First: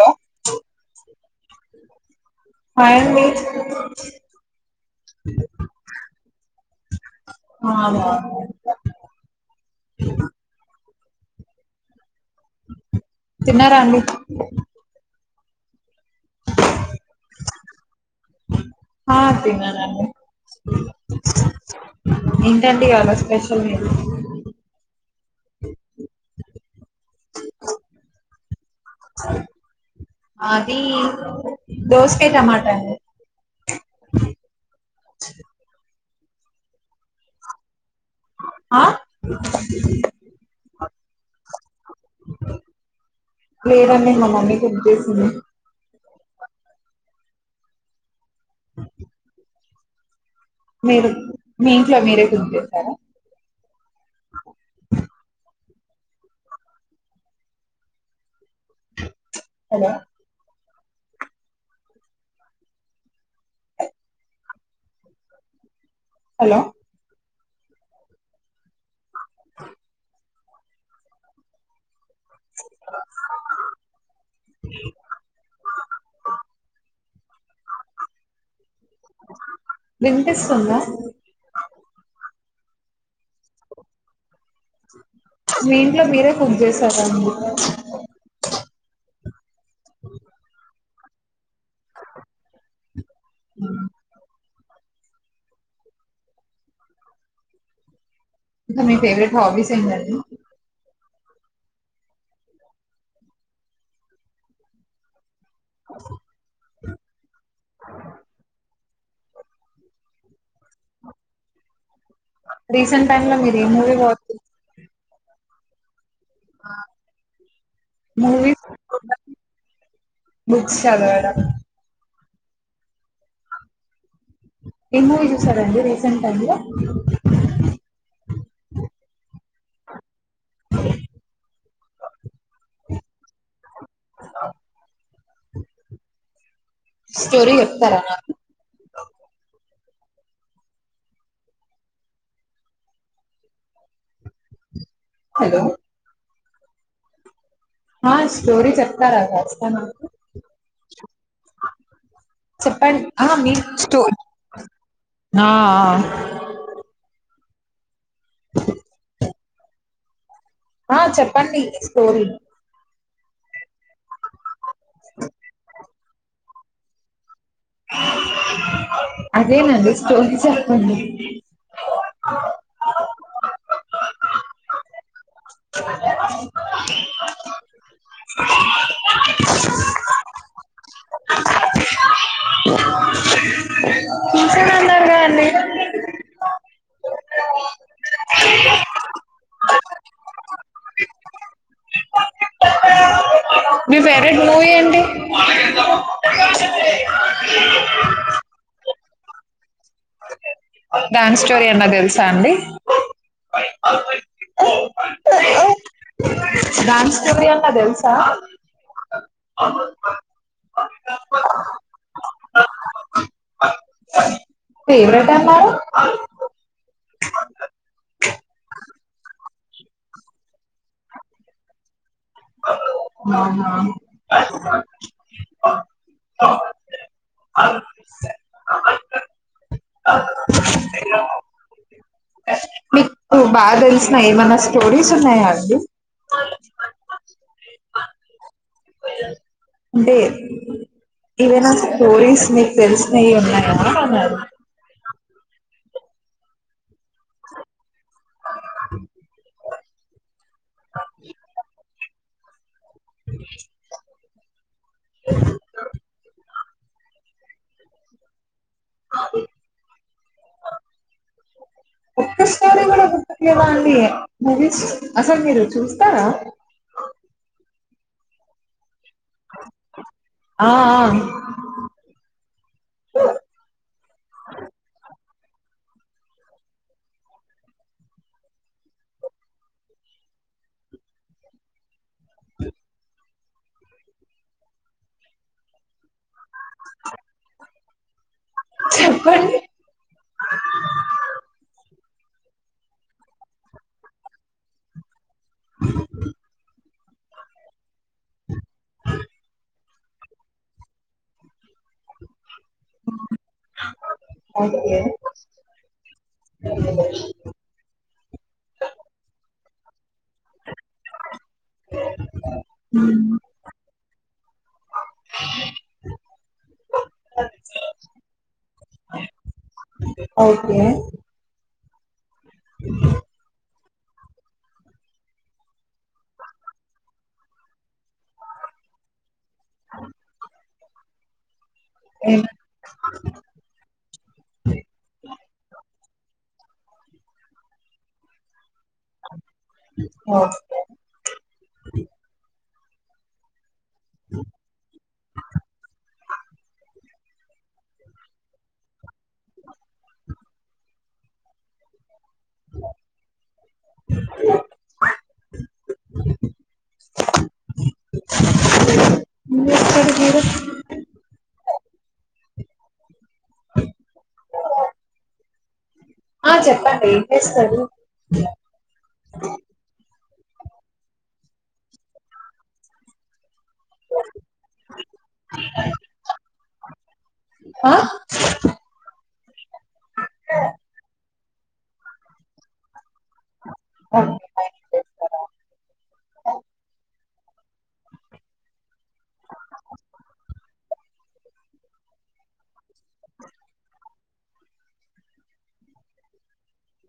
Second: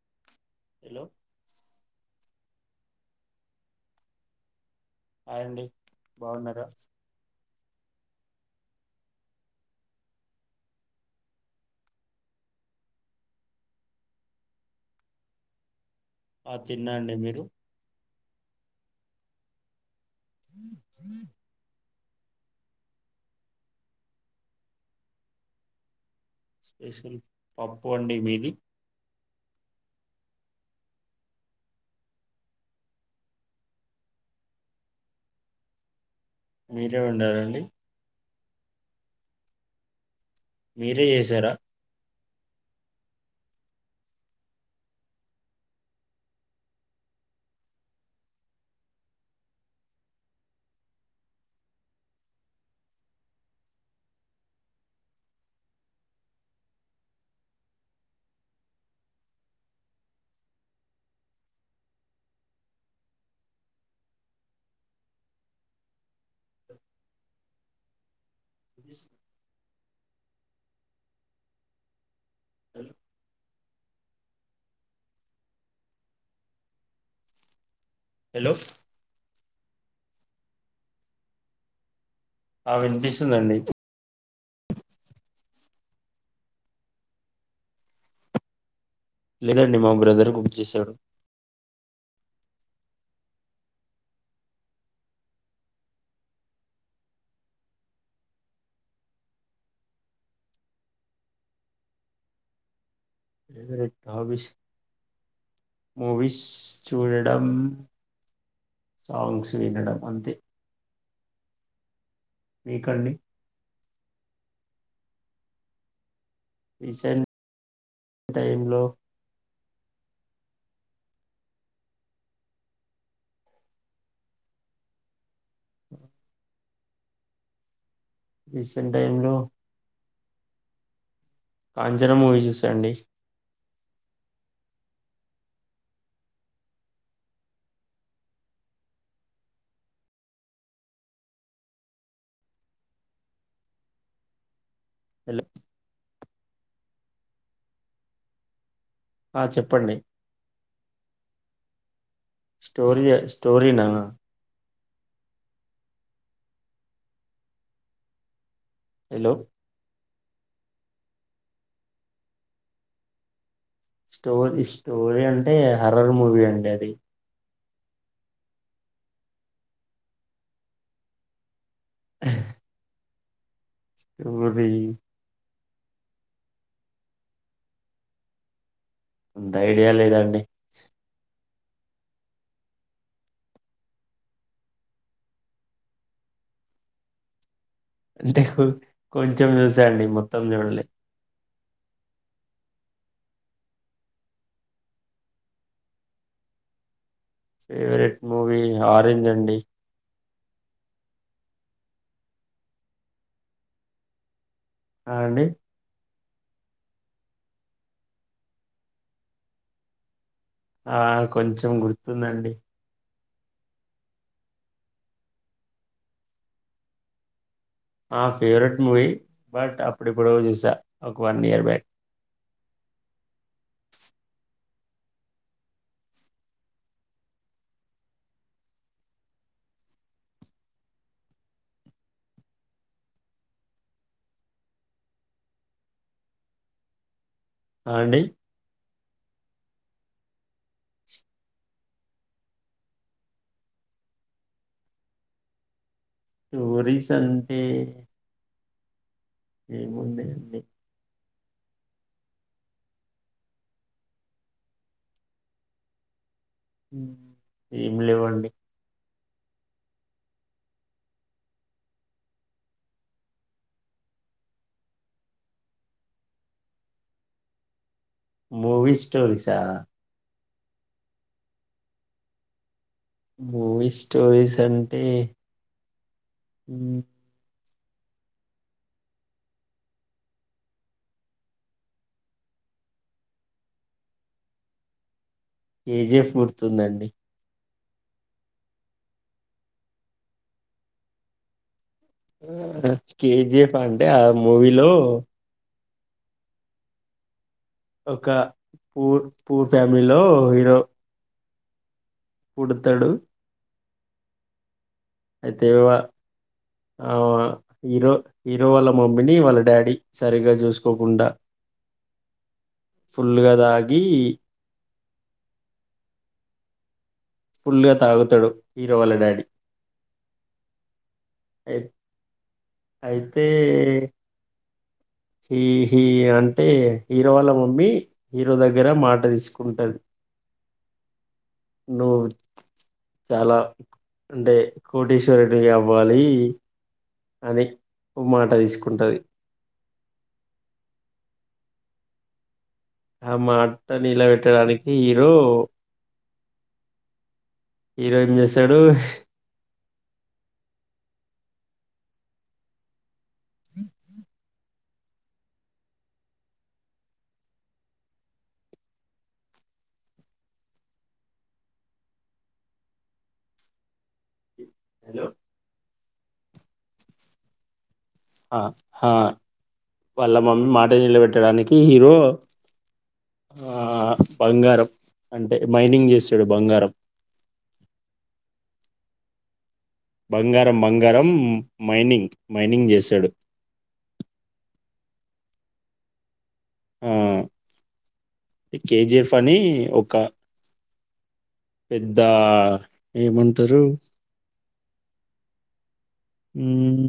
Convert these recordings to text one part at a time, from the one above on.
Hello hello hi అండీ hi అండి బాగున్నార అ అవును తిన్నారా అండి ఆ తిన్నాండి మీరు హా తిన్నానండి ఏంటండి ఇవాల స్పెషల్ మీరు స్పెషల్ పప్పు అండి మీది సయ్ అది దోసకయ్ టమాటా అండి మీరే వండారండి ఆ మీరే చేసారా లేదండి మా మమ్మీ హెల్ప్ చేసింది అ మీరు మీ ఇంట్లో మీరే కుక్ చేస్తారా హలో హలో వి [inaudible] హలో విన్పిస్తుంద ఆ వినిపిస్తుందండి మీ ఇంట్లో మీరే కుక్ చేసారాండి లేదండి మా బ్రదరే కుక్ చేసేవారు [unintelligible] ఇంకా మీ ఫేవరెట్ హాబీస్ ఏంటండి హాబిస్ మూవీస్ చూడడం సాంగ్స్ వినడం అంతే రీసెంట్ మీకండి టైమ్లో మీరు ఏ మూవీ వాచ్ రీసెంట్ మూవీస్ టైమ్లో బాక్స్ చదవడం ఏ మూవీ చూశారండీ రీసెంట్ టైంలో రీసెంట్ టైమ్ లో [inaudible] కాంచన మూవీ చూసాండి [inaudible] స్టోరీ చెప్తారా హలో ఆ స్టోరీ చెప్తారా ఆ కాస్తా చెప్పండి నాకు చెప్పండ్ స్టోరీ ఆ మీ స్టోరీనా స్టో హ హ [inaudible] హలో ఆ చెప్పండి స్టోరీ స్టోరీ స్టోరీ అంటే హర్రర్ మూవీ అండి అది అదేనండి స్టోరీ చెప్పండి ఆ స్టోరీ [inaudible] అంత ఐడియా లేదాండి చూశానన్నారు కదండీ అంటే కొంచెం చూసాండి మొత్తం చూడ్లే మీ ఫేవరెట్ మూవీ ఏంటి ఫేవరెట్ మూవీ ఆరెంజ్ అండి డ్యాన్స్ స్టోరీ అన్నా తెలుసా అండి ఆ అండి దాని స్టోరీ అన్నా తెలుసా ఆ కొంచెం గుర్తుందండి ఫేవరెట్ అన్నారు ఆ ఫేవరెట్ మూవీ బట్ అప్పుడెప్పుడో చూసా ఒక వన్ ఇయర్ బ్యాక్ ఆహా [inaudible] మీకు బాగా తెలిసిన ఏమనా స్టోరీస్ ఉన్నాయా అండి ఆ అండి అంటే ఏవైనా స్టోరీస్ నికు తెలిసినయి ఉన్నాయా అన్నారు స్టోరీస్ అంటే ం ఏముంది అండి [inaudible] [inaudible] మ్మ్ ఏం లేవండి అ [inaudible] ఒక్క సారి గుర్తులేదా అండి మువీస్ అస్సలు మీరు చూస్తారా [inaudible] మూవీ స్టోరీసా ఆ ఆ మూవీ స్టోరీస్ అంటే అ కేజిఎఫ్ గుర్తుందండి చెప్పండి కేజీఎఫ్ అంటే ఆ మూవీలో ఒక పూర్ పూర్ ఫ్యామిలీలో హీరో పుడతడు అ అయితే ఆ హీరో హీరో వాళ్ళ మమ్మీని వాళ్ళ డాడీ సరిగ్గా చూసుకోకుండా ఫుల్గా తాగి ఫుల్ గా తాగుతాడు హీరో వాళ్ల డాడీ అయితే అయి అయితే హి హీ అంటే హీరో వాళ్ళ మమ్మీ హీరో దగ్గర మాట తీసుకు ఉంటది నువ్వు ఏం చాలా అంటే కోటేశ్వరుడివి అవ్వాలి అని మాట తీసుకుంటాది ఆఓ ఆ మాట నిల బెట్టడానికి హీరో హీరో ఏం చేసాడు ఏం చేస్తాడు హీరో అ హలో ఆ చెప్పండి ఏం చేస్తారు ఆ హా వాళ్ళ మమ్మీ మాట నిలబెట్టడానికి హీరో ఆ బంగారం అంటే మైనింగ్ చేసాడు బంగారం ఆ బంగారం బంగారం మైనింగ్ మైనింగ్ జేశాడు మైనింగ్ చేస్తాడ మ్మ్ కేజీఎఫ్ అని ఒక పెద్ద ఏమంటరు హ్మ్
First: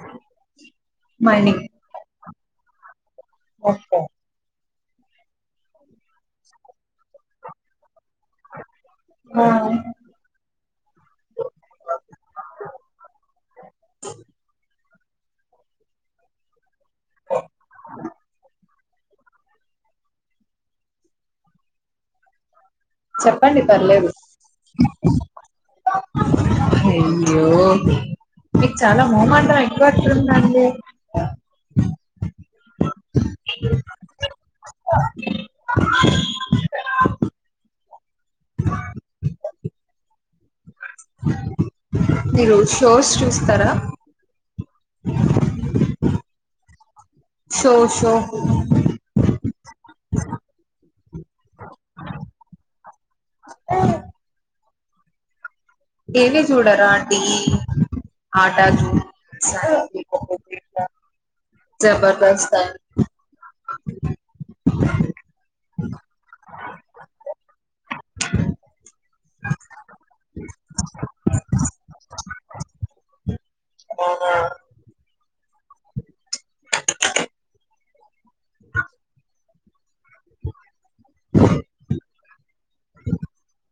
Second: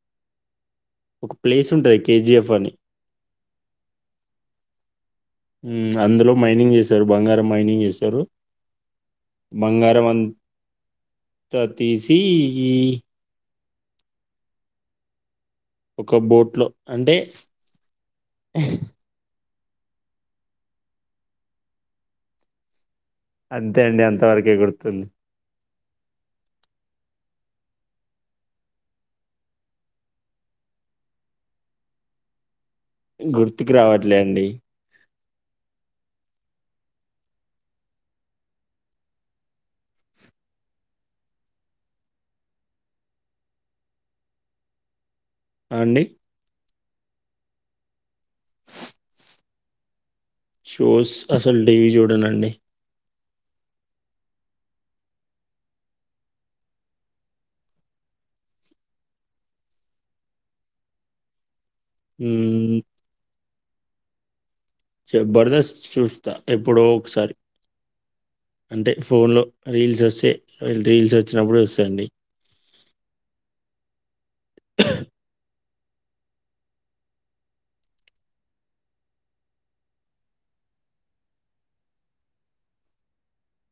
అ ఒక ప్లేస్ ఉంటది కేజిఎఫ్ అని ఓకే మ్ అందులో మైనింగ్ చేస్తారు బంగారం మైనింగ్ చేస్తారు ఆ బంగారం అం త తీసి ఈ ఒక బోట్లో అంటే చెప్పండి అంతే అండి పర్లేదు అంతవరకే గుర్తుంది అయ్యో మీకు చాలా మోమాటం ఎక్కుట్ందండి గుర్తుకు రావట్లే అండి [unintelligible] మీరు షోస్ చూస్తారా [inaudible] హ అండి షో షో షో అసలు టీవీ చూడంనండి ఆ ఏమ చూడారు ఆంటీ ఆట జు [unintelligible] జబర్దస్త హ్మ్. బరదస్ చూస్తా ఎప్పుడో ఒకసారి అంటే ఫోన్లో రీల్స్ వస్తే రీల్స్ వచ్చినప్పుడు వస్తాయంండి అ [inaudible] అ [unintelligible] [inaudible]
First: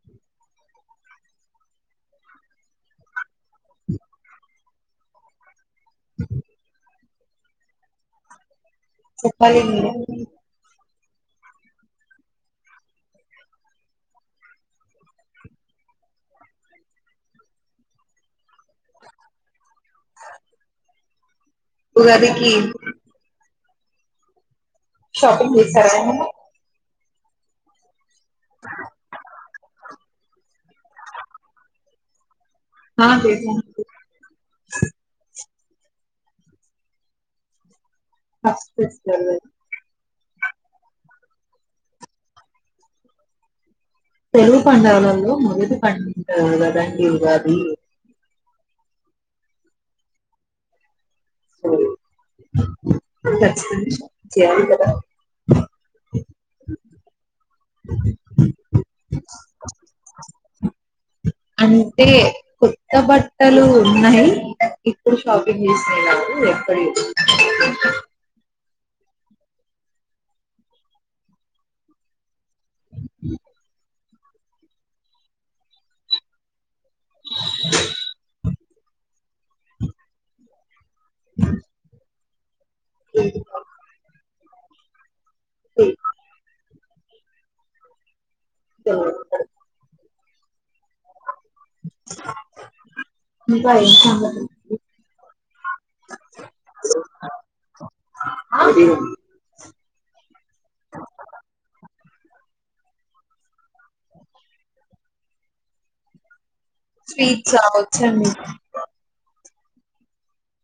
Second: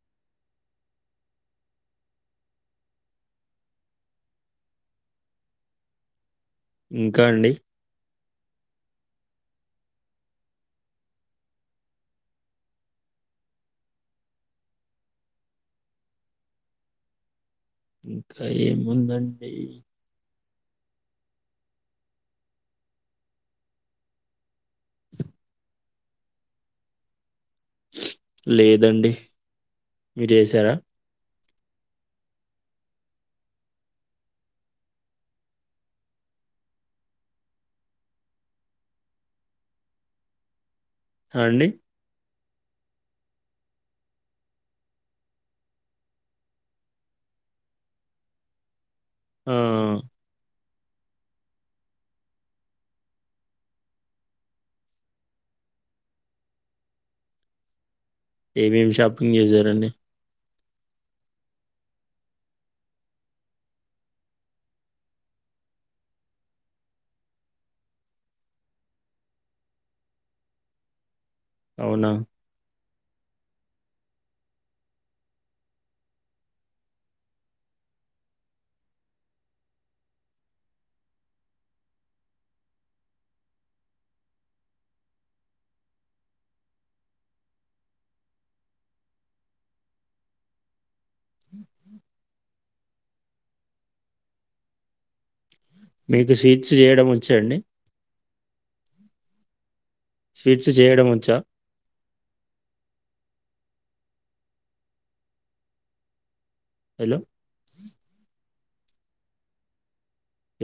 [inaudible] [inaudible] ఇంకా అండి చెప్పది మీరే ఇంకా ఏముందండి ఉగాది కి షాపింగ్ చేసారా అండి లేదండి మీరు చేసారా అ చేసాను అండి [unintelligible] అ అండి తెలుగు పండగలంలో మొదటి పందంగాది ఆ [unintelligible] [inaudible] ఏమేమి షాపింగ్ చేసారడి అంటే కొత్త బట్టలు ఉన్నాయి ఇప్పుడు షాపింగ్ చేసినాయి నాకు ఎప్పుడ అవునా [inaudible] [inaudible] [inaudible] [inaudible] [inaudible] [unintelligible] [inaudible] ఇకా మీకు స్వీట్స్ చేయడం వంచండి [unintelligible] స్వీట్స్ చేయడముంచా వచ్చా హలో! స్వీట్స్ అ వచ్చు అండి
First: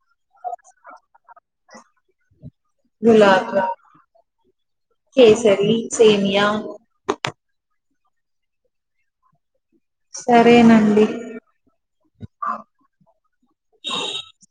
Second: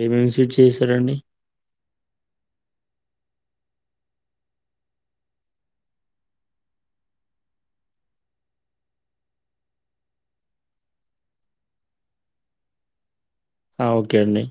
ఏమేం సీట్ చేశారు అండి గులాకా కేసర సేనియా సరేనండి ఆ ఓకే అండి